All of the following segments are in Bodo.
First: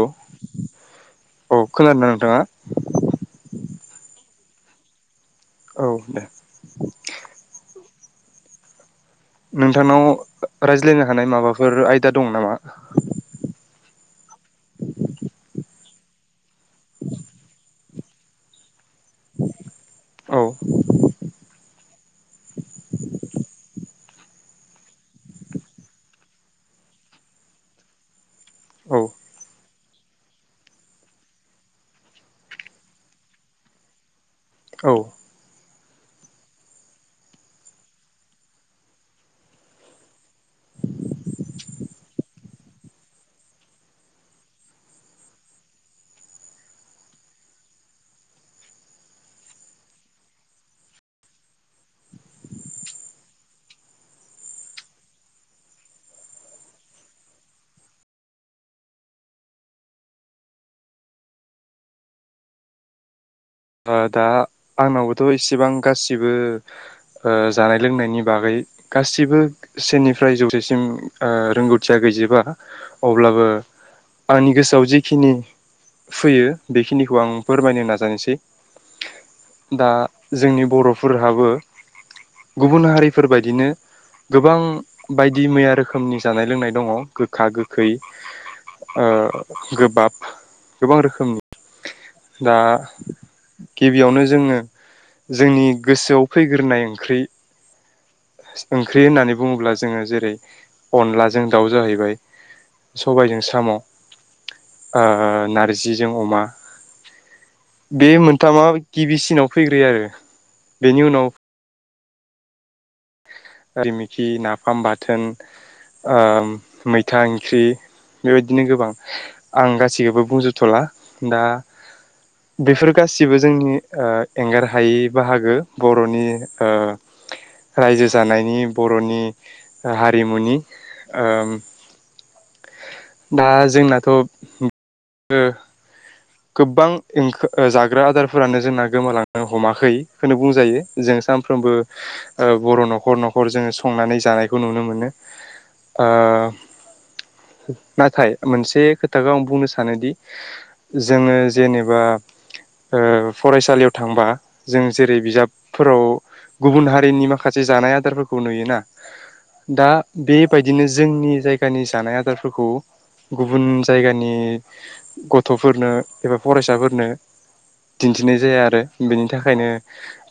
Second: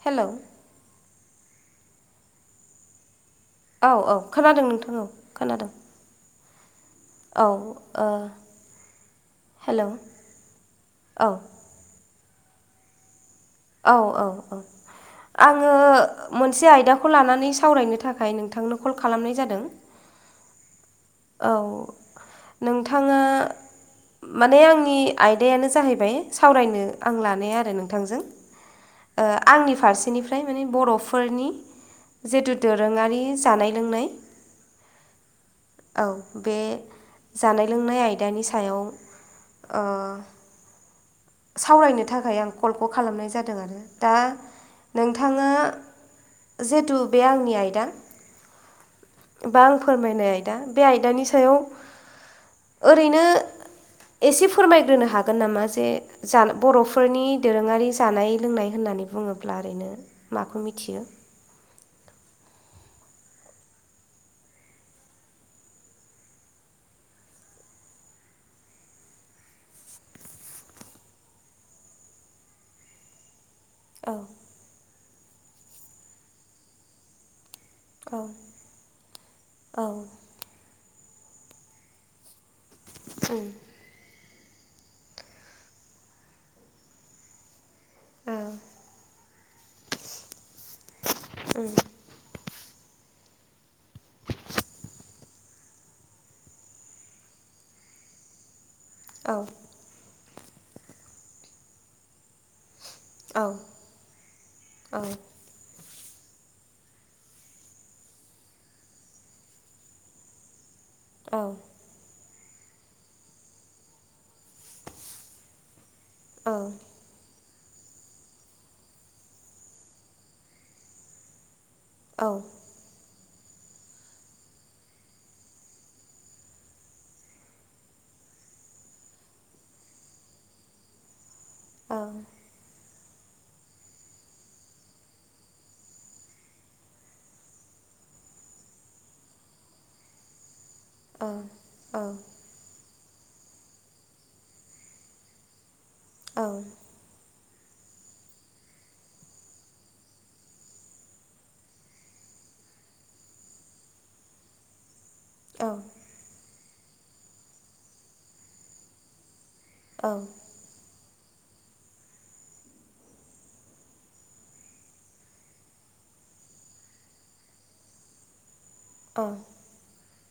औ हेलौ। औ खोनादों ना नोंथाङा? औ औ खोनादों नोंथां औ खोनादों औ दे। औ ओ हेलौ नोंथांनाव रायज्लायनो हानाय औ माबाफोर आयदा दं नामा? औ औ औ। आङो मोनसे आयदाखौ लानानै सावरायनो थाखाय नोंथांना खल खालामनाय जादों। औ औ नोंथाङा माने आंनि आयदायानो जाहैबाय सावरायनो आं लानाया आरो नोंथांजों। औ ओ आंनि फारसेनिफ्राय माने बर'फोरनि जितु दोरोङारि जानाय लोंनाय औ औ बे जानाय लोंनाय आयदानि सायाव ओह सावरायनो थाखाय आं कलखौ खालामनाय जादों आरो दा नोंथाङा जिहेतु बे आंनि आइदा बा आं फोरमायनाय आयदा बे आयदानि सायाव ओरैनो एसे फोरमायग्रोनो हागोन नामा जे जा बर'फोरनि दोरोङारि जानाय लोंनाय होननानै बुङोब्ला ओरैनो माखौ मिथियो? [inaudible] दा आंनावबोथ' इसेबां ओ गासिबो जानाय लोंनायनि बागै गासिबो सेनिफ्राय जौसेसिम आ रोंगौथिया गैजोबा अब्लाबो औ आंनि गोसोआव जेखिनि फैयो बेखिनिखौ आं फोरमायनो औ नाजानोसै। औ दा जोंनि बर'फोरहाबो गुबुन हारिफोरबायदिनो गोबां बायदि मैया रोखोमनि जानाय लोंनाय दङ गोखा गो गोखै औ गोबाब गोबां रोखोमनि दा गिबियावनो जोङो जोंनि गोसोआव फैग्रोनाय ओंख्रि ओंख्रि औ होननानै बुङोब्ला जोङो जेरै अनलाजों दाउ जाहैबाय सबायजों औ साम' ओ नार्जिजों अमा बे मोनथामा गिबिसिनाव फैग्रोयो आरो बेनि उनाव औ रिमिखि नाफाम बाथोन ओ मैथां फि फ्रि बेबायदिनो गोबां आं गासैखौबो बुंजोबथ'ला दा औ बेफोर गासैबो गासिबो जोंनि ओ एंगार हायै बाहागो बर'नि ओ रायजो जानायनि बर'नि हारिमुनि ओ औ दा जोंनाथ' गोबांओंखो जाग्रा आदारफोरानो जोंना गोमालांनो हमाखै होनो बुंजायो जों सानफ्रोमबो बर' न'खर न'खर जोङो संनानै जानायखौ नुनो मोनो ओ नाथाय मोनसे खोथाखौ आं बुंनो सानोदि जोङो जेनेबा ओ फरायसालियाव थांबा जों जेरै बिजाबफोराव गुबुन हारिनि माखासे जानाय आदारफोरखौ नुयोना दा बेबायदिनो जोंनि जायगानि जानाय आदारफोरखौ गुबुन जायगानि गथ'फोरनो एबा फरायसाफोरनो दिन्थिनाय जाया आरो बेनि थाखायनो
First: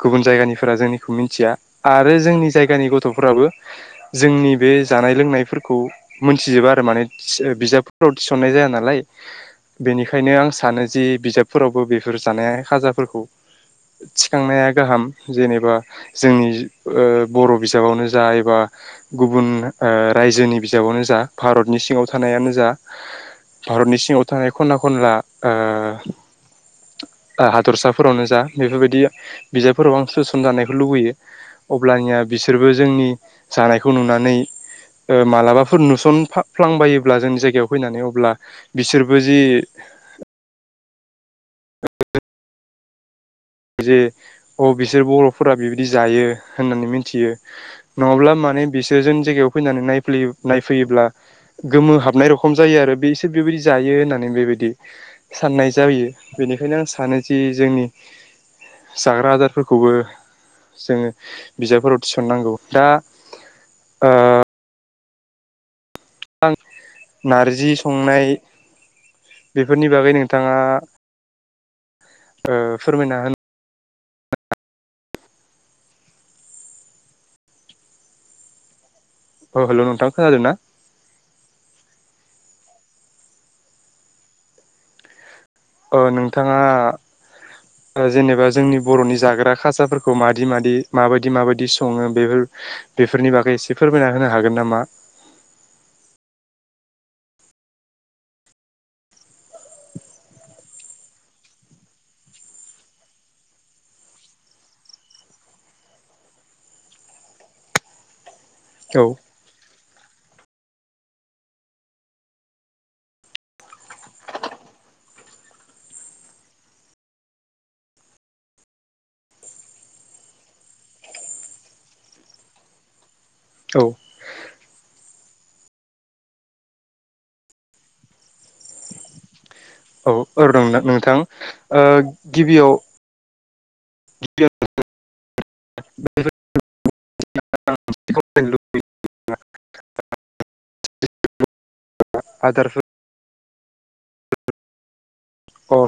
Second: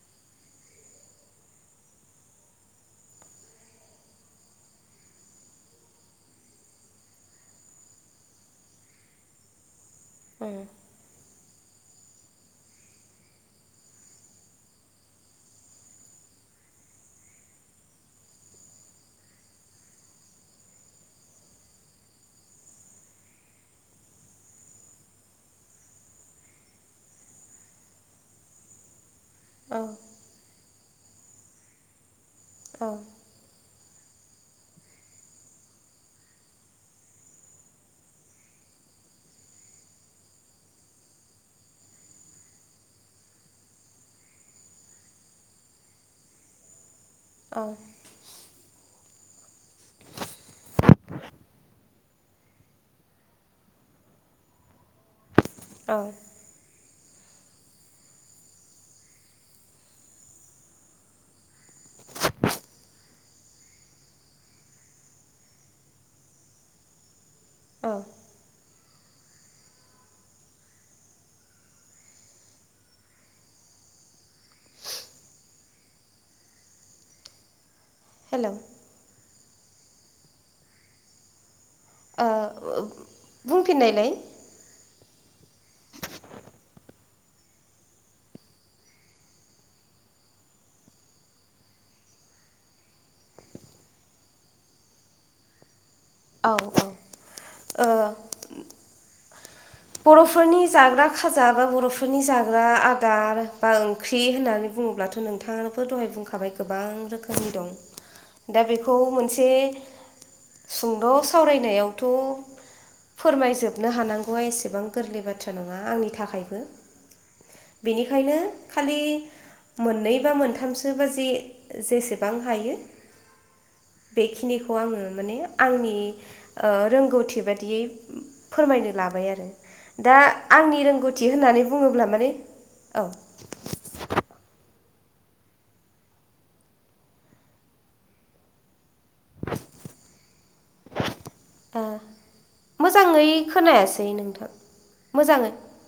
गुबुन जायगानिफोरा जोंनिखौ मिथिया आरो जोंनि जायगानि गथ'फोराबो बारा माने बिजाव थिसननाय जाया नालाय बेनिखायनो आं सानो जि बिजाब फोरावबो बेफोर जानाया खाजाफोरखौ थिखांनाया गाहाम जेनेबा जोंनि ओ बर' बिजाबावनो जा एबा गुबुन ओ रायजोनि बिजाबावनो जा भारत बिनि सिङाव थानायानो जा भारतनि सिङाव थानाय खनना खनला हादरसाफोरावनो जा बेफोरबायदि बिजाबफोराव आं सोसन जानायखौ लुबैयो अब्लानिया बिसोरबो औ जोंनि जानाय खौ नुनानै ओ मालाबाफोर नुसनाफ्लांबायोब्ला जोंनि जायगायाव फैनानै अब्ला बिसोरबो जि जे अ बिसोर बर'फोरा बेबायदि जायो होननानै मिथि मिथियो औ नङाब्ला माने बिसोरजों जायगायाव फैनानै नायफ्लैयो नायफैयोब्ला गोमो हाबनाय रखम जायो आरो बेसोर बेबायदि जायो होननानै बेबायदि साननाय औ जायो बेनिखायनो आं सानो जि जोंनि जाग्रा आदारफोरखौबो जोङो बिजाबफोराव थिसननांगौ दा ओ आं नारजि औ संनाय बेफोरनि बागै नोंथाङा फोरमायना होन हेल' औ हेल' नोंथां खोनादों ना ओ बुंफिननायलाय ओ नोंथाङा जेनेबा जोंनि बर'नि जाग्रा खासाारफोरखौ मादि- मादि माबायदि माबायदि सङो बेफोर बेफोरनि बागै एसे फोरमायना होनो हागोन नामा औ -औ ओ बर'फोरनि जाग्रा खाजा बा बर'फोरनि जाग्रा आदार बा ओंख्रि होननानै बुडो़ला बुङोब्लाथ' नोंथाङा दहाय बुंखाबाय गोबां रोखोमनि दं दा बेखौ औ मोनसे सुंद' सावरायनायावथ' फोरमायजोबनो हानांगौआ एसेबां गोबां गोरलै बाथ्रा नङा आंनि थाखायबो बेनिखायनो खालि मोननै बा मोनथामसो बाजि जेसेबां हायो औ बेखिनिखौ आङो माने आंनि रोंगौथि बादियै फोरमायनो लाबाय आरो औ दा औ दं आंनि नोंथां रोंगौथि होननानै बुङोब्ला माने गिबियाव [inaudible] औ [inaudible] आदारफोर मोजाङै खोनायासै नोंथां मोजाङै अ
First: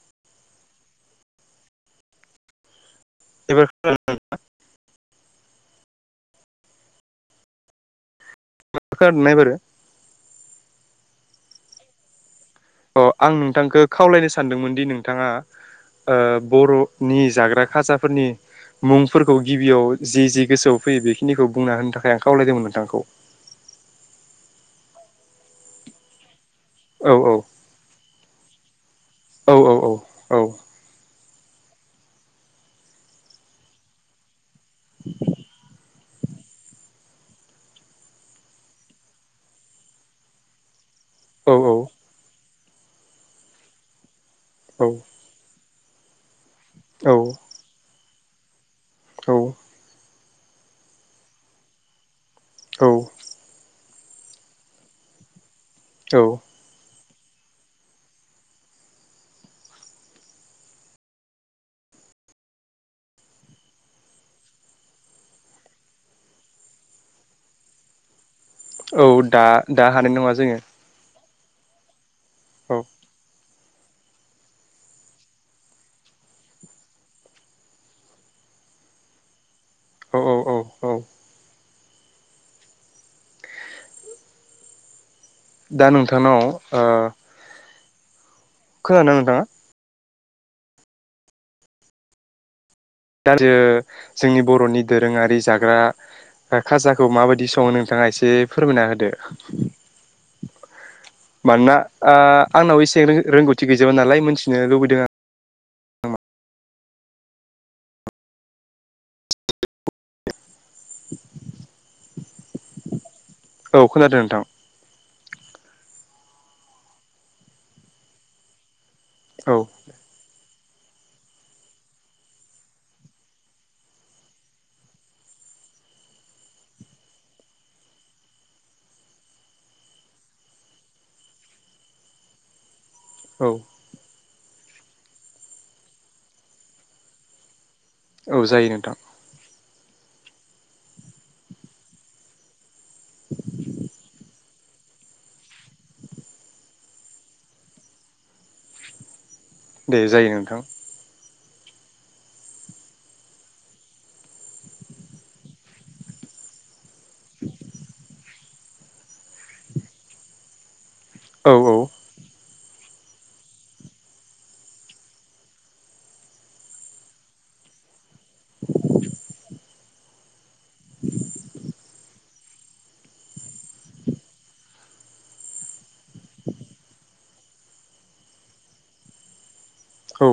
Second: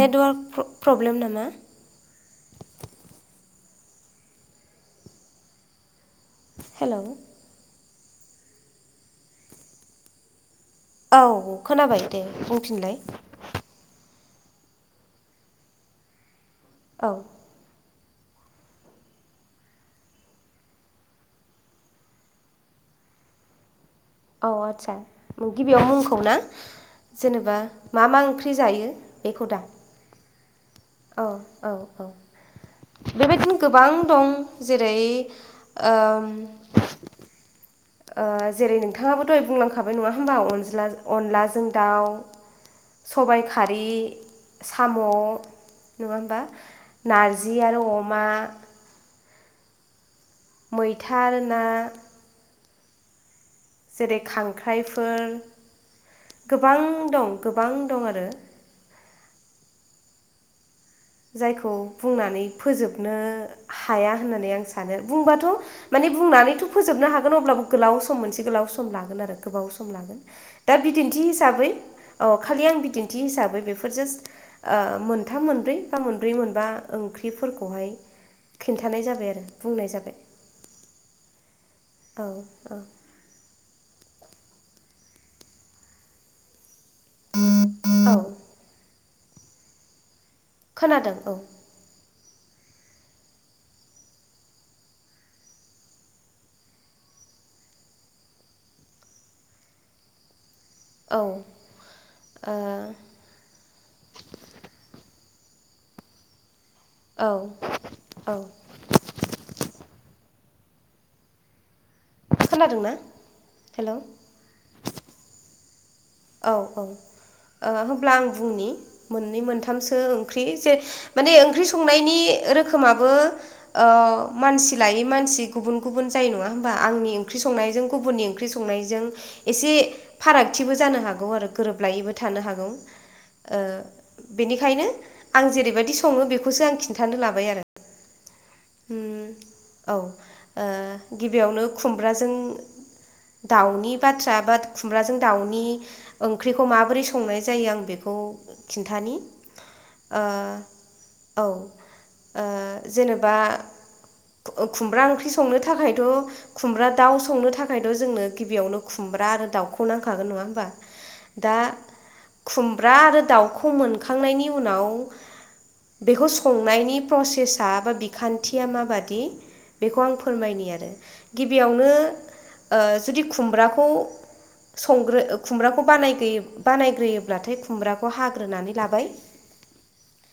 नेटवार्क प्रब्लेम नामा एबार खोनादों हेल' मा खोनादोना एबारो औ खोनाबाय दे बुंफिनलाय अ आं नोंथांखौ खावलायनो सानदोंमोन दि नोंथाङा औ बर'नि जाग्रा खाजाफोरनि मुंफोरखौ गिबियाव जि- जि गोसोआव फैयो बेखिनिखौ बुंना होनो थाखाय आं खावलायदोंमोन नोंथांखौ औ आतसा गिबियाव मुंखौ ना औ जेनेबा मा - मा ओंख्रि जायो बेखौ औ दा औ औ - औ - औ बेबायदिनो गोबां दं जेरै जेरै नोंथाङाबो दहाय बुंलांखाबाय नङा होमबा अनला औ अनलाजों औ दाउ सबाय खारि साम' नङा होमबा नारजि आरो अमा औ मैथा ना औ जेरै खांख्राइफोर औ गोबां दं गोबां दं आरो जायखौ बुंनानै फोजोबनो हाया होननानै आं सानो बुंबाथ' माने बुंनानै फोजोबनो हागोन अब्लाबो गोलाव सम मोनसे गोलाव सम औ लागोन आरो दा गोबाव दा सम हानाय लागोन नङा जोङो दा बिदिन्थि हिसाबै औ खालि आं औ बिदिन्थि हिसाबै बेफोर जास्ट मोनथाम मोनब्रै बिफा मोनब्रै मोनबा ओंख्रिफोरखौहाय खिन्थानाय जाबाय आरो बुंनाय जाबाय औ औ औ औ औ - औ दा नोंथांनाव औ खोनादों नोंथाङा। खोनादों औ। दा जो जोंनि बर'नि दोरोङारि जाग्रा खाजाखौ माबायदि सङो नोंथाङा एसे फोरमायना होदो। औ ओ मानोना आ आंनाव एसें रों रोंगौथि गैजोबा नालाय मिथिनो लुबैदों आं। औ औ। [inaudible] खोनादोंना। औ हेल' खोनादों नोंथां। औ औ ओ होमब्ला आं बुंनि मोननै औ मोनथामसो ओंख्रि जे माने ओंख्रि संनायनि रोखोमाबो ओ मानसि लायै मानसि गुबुन गुबुन जायो नङा होमबा आंनि ओंख्रि संनायजों गुबुननि ओंख्रि संनायजों एसे फारागथिबो जानो हागौ आरो गोरोबलायैबो थानो हागौ औ। ओ बेनिखायनो आं जेरैबायदि सङो बेखौसो आं खिन्थानो लाबाय आरो। औ जायो नोंथां। औ ओ गिबियावनो खुमब्राजों दाउनि बाथ्रा बा खुमब्राजों दाउनि ओंख्रिखौ माबोरै संनाय जायो आं बेखौ खौ खिन्थानि। दे ओ जायो नोंथां। औ ओ जेनेबा ओ खुमब्रा ओंख्रि संनो थाखायथ' खुमब्रा दाउ संनो थाखायथ' जोंनो गिबियावनो खुमब्रा आरो दाउखौ नांखागोन नङा होमबा। औ दा औ। खुमब्रा आरो दाउखौ मोनखांनायनि उनाव बेखौ संनायनि प्रसेसा बा बिखान न्थिया मा बादि बेखौ आं फोरमायनि आरो गिबियावनो ओ जुदि खुमब्राखौ संग्रो ओ खुमब्राखौ बानायगोयो बानायग्रोयोब्लाथाय खुमब्राखौ हाग्रोनानै लाबाय। [inaudible] औ।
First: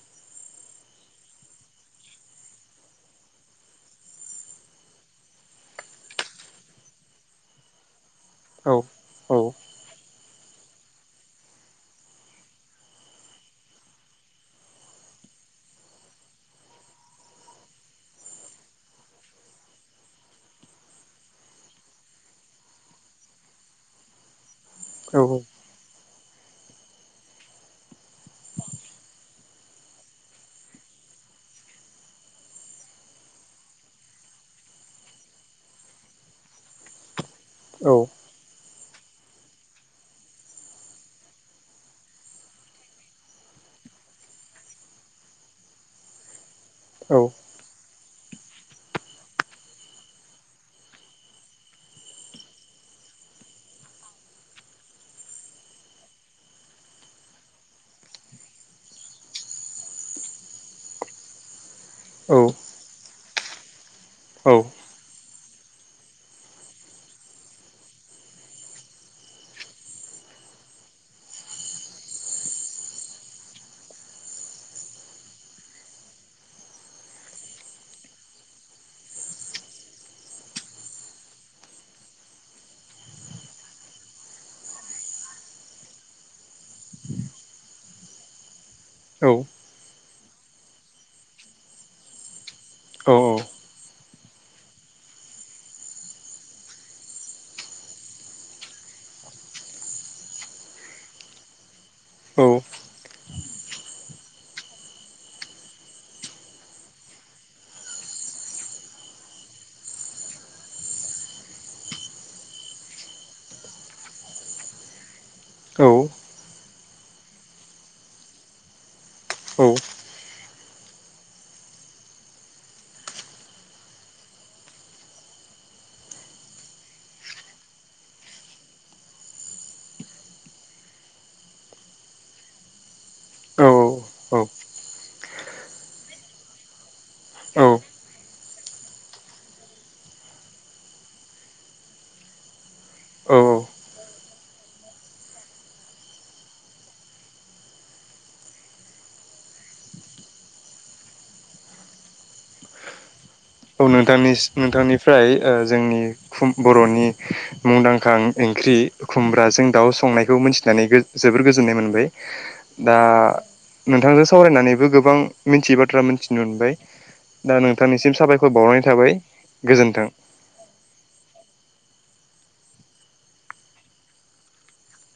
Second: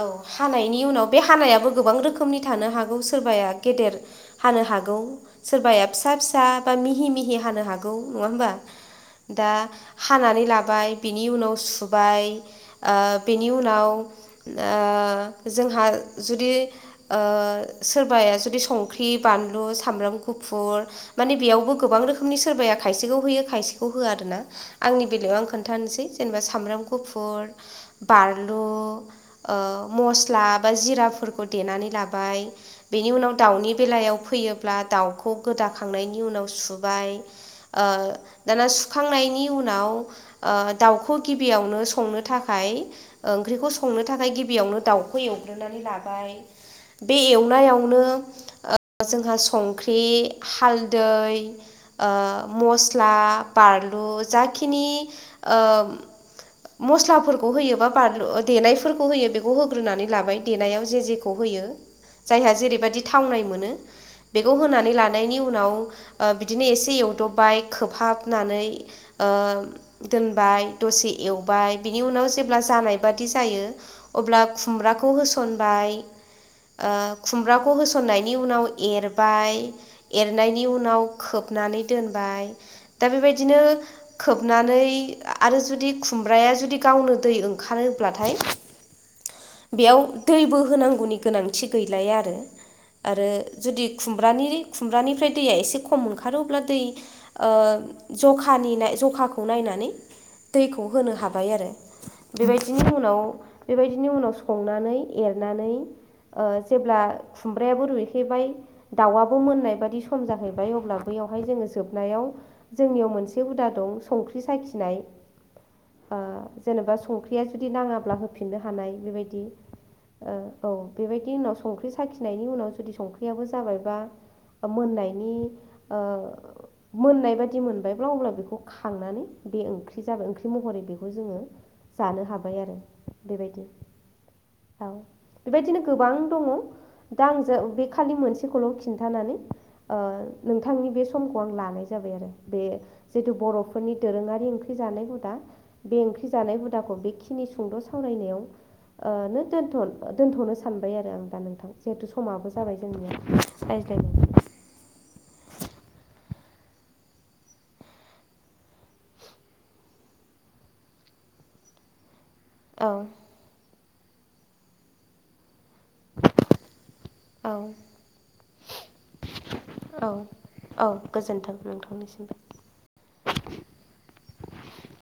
औ हानायनि उनाव बे हानायाबो गोबां रोखोम रोखोमनि थानो हागौ सोरबाया गेदेर हानो हागौ सोरबाया फिसा-फिसा बा मिहि मि - - मिहि हानो हागौ नङा होमबा औ औ दा हानानै लाबाय बिनि उनाव सुबाय ओ बेनि उनाव ओ ओ जोंहा जुदि ओ सोरबाया जुदि संख्रि बानलु सामब्राम गुफुर माने बेयावबो गोबां गोबां रोखोमनि सोरबाया खायसेखौ होयो खायसेखौ होआ आरो ना आंनि औ बेलायाव आं खोन्थानोसै। जेनेबा सामब्राम गुफुर बानलु ओ मस्ला बा जिरा फोरखौ देनानै लाबाय बेनि उनाव दाउनि बेलायाव फैयोब्ला दाउखौ गोदाखांनायनि उनाव सुबाय बाय ओ औ दाना सुखांनायनि उनाव ओ दाउखौ गिबियावनो संनो थाखाय ओंख्रिखौ संनो थाखाय गिबियावनो दाउखौ एवग्रोनानै लाबाय। बे औ एवनायाव नो ओ जोंहा संख्रि, हालदै ओ मस स्ला, बानलु जाखिनि ओ। मस्लाफोरखौ होयोबा बानलु देनायफोरखौ होयो बेखौ होग्रोनानै लाबाय देनायाव जे-जे खौ होयो। औ जायहा जेरैबायदि थावनाय मोनो। बेखौ औ होनानै लानायनि उनाव ओ बिदिनो एसे एवदबबाय खोबहाबनानै ओ दोनबाय दसे एवबाय बिनि उनाव जेब्ला जानाय बादि जायो अब्ला खुमब्राखौ होसनबाय। ओ खुमब्राखौ होसन्नायनि उनाव एरबाय एरनायनि उनाव खोबनानै दोनबाय दा बेबायदिनो खोबनानै आरो जुदि खुमब्राया गावनो दै ओंखारोब्लाथाय औ। बेयाव दैबो होनांगौनि गोनांथि गैलाया आरो। आरो जुदि खुमब्रानि खुमब्रानिफ्राय दैया एसे खम ओंखारो अब्ला दै ओ जखानि नाय जखाखौ नायनानै दैखौ होनो हाबाय आरो। बेबायदिनि उनाव-बेबायदिनि उनाव संनानै एरनानै ओ जेब्ला खुमब्रायाबो रुइहैबाय दाउआबो मोननाय बादि सम जाहैबाय अब्ला बैयाव बेहाय जोङो जोबनायाव जोंनियाव मोनसे हुदा दं संख्रि साखिनाय ओ जेनेबा संख्रिया जुदि नाङाब्ला होफिननो हानाय बेबायदि ओ औ बेबायदि उनाव संख्रि साखिनायनि उनाव जुदि संख्रियाबो जाबायबा मोननायनि ओ मोननाय बादि मोनबायब्ला अब्ला बेखौ खांनानै बे ओंख्रि जाबाय ओंख्रि महरै बेखौ जोङो जानो हाबाय आरो बेबायदि औ बेबायदिनो गोबां दङ दा आं जो औ बे खालि मोनसेखौल' खिन्थानानै ओ नोंथांनि बे समखौ आं लानाय जायो बाय आरो बे जेथु औ औ बर'फोरनि दोरोङारि ओंख्रि जानाय हुदा बे ओंख्रि जानाय हुदाखौ बेनिखिनि सुंद' सावरायनायाव ओ नो दोनथ'-दोनथ'नोस सानबाय आरो आं दा नोंथां जिहेतु समाबो जाबाय जोंनिया औ रायज्लायनाय नोंथांनिस नोंथांनिफ्राय जोंनि खुम बर'नि मुंदांखा ओंख्रि खुमब्राजों दाउ संनायखौ मोनथिनानै गो जो जोबोर गोजोननाय मोनबाय औ दा नोंथांजों सावरायनानैबो गोबां मिथियै बाथ्रा मिथिनो मोनबाय औ दा नोंथांनिसिम साबाय बावनाय थाबाय गोजोन्थों औ औ गोजोन्थों नोंथांनिसिमबो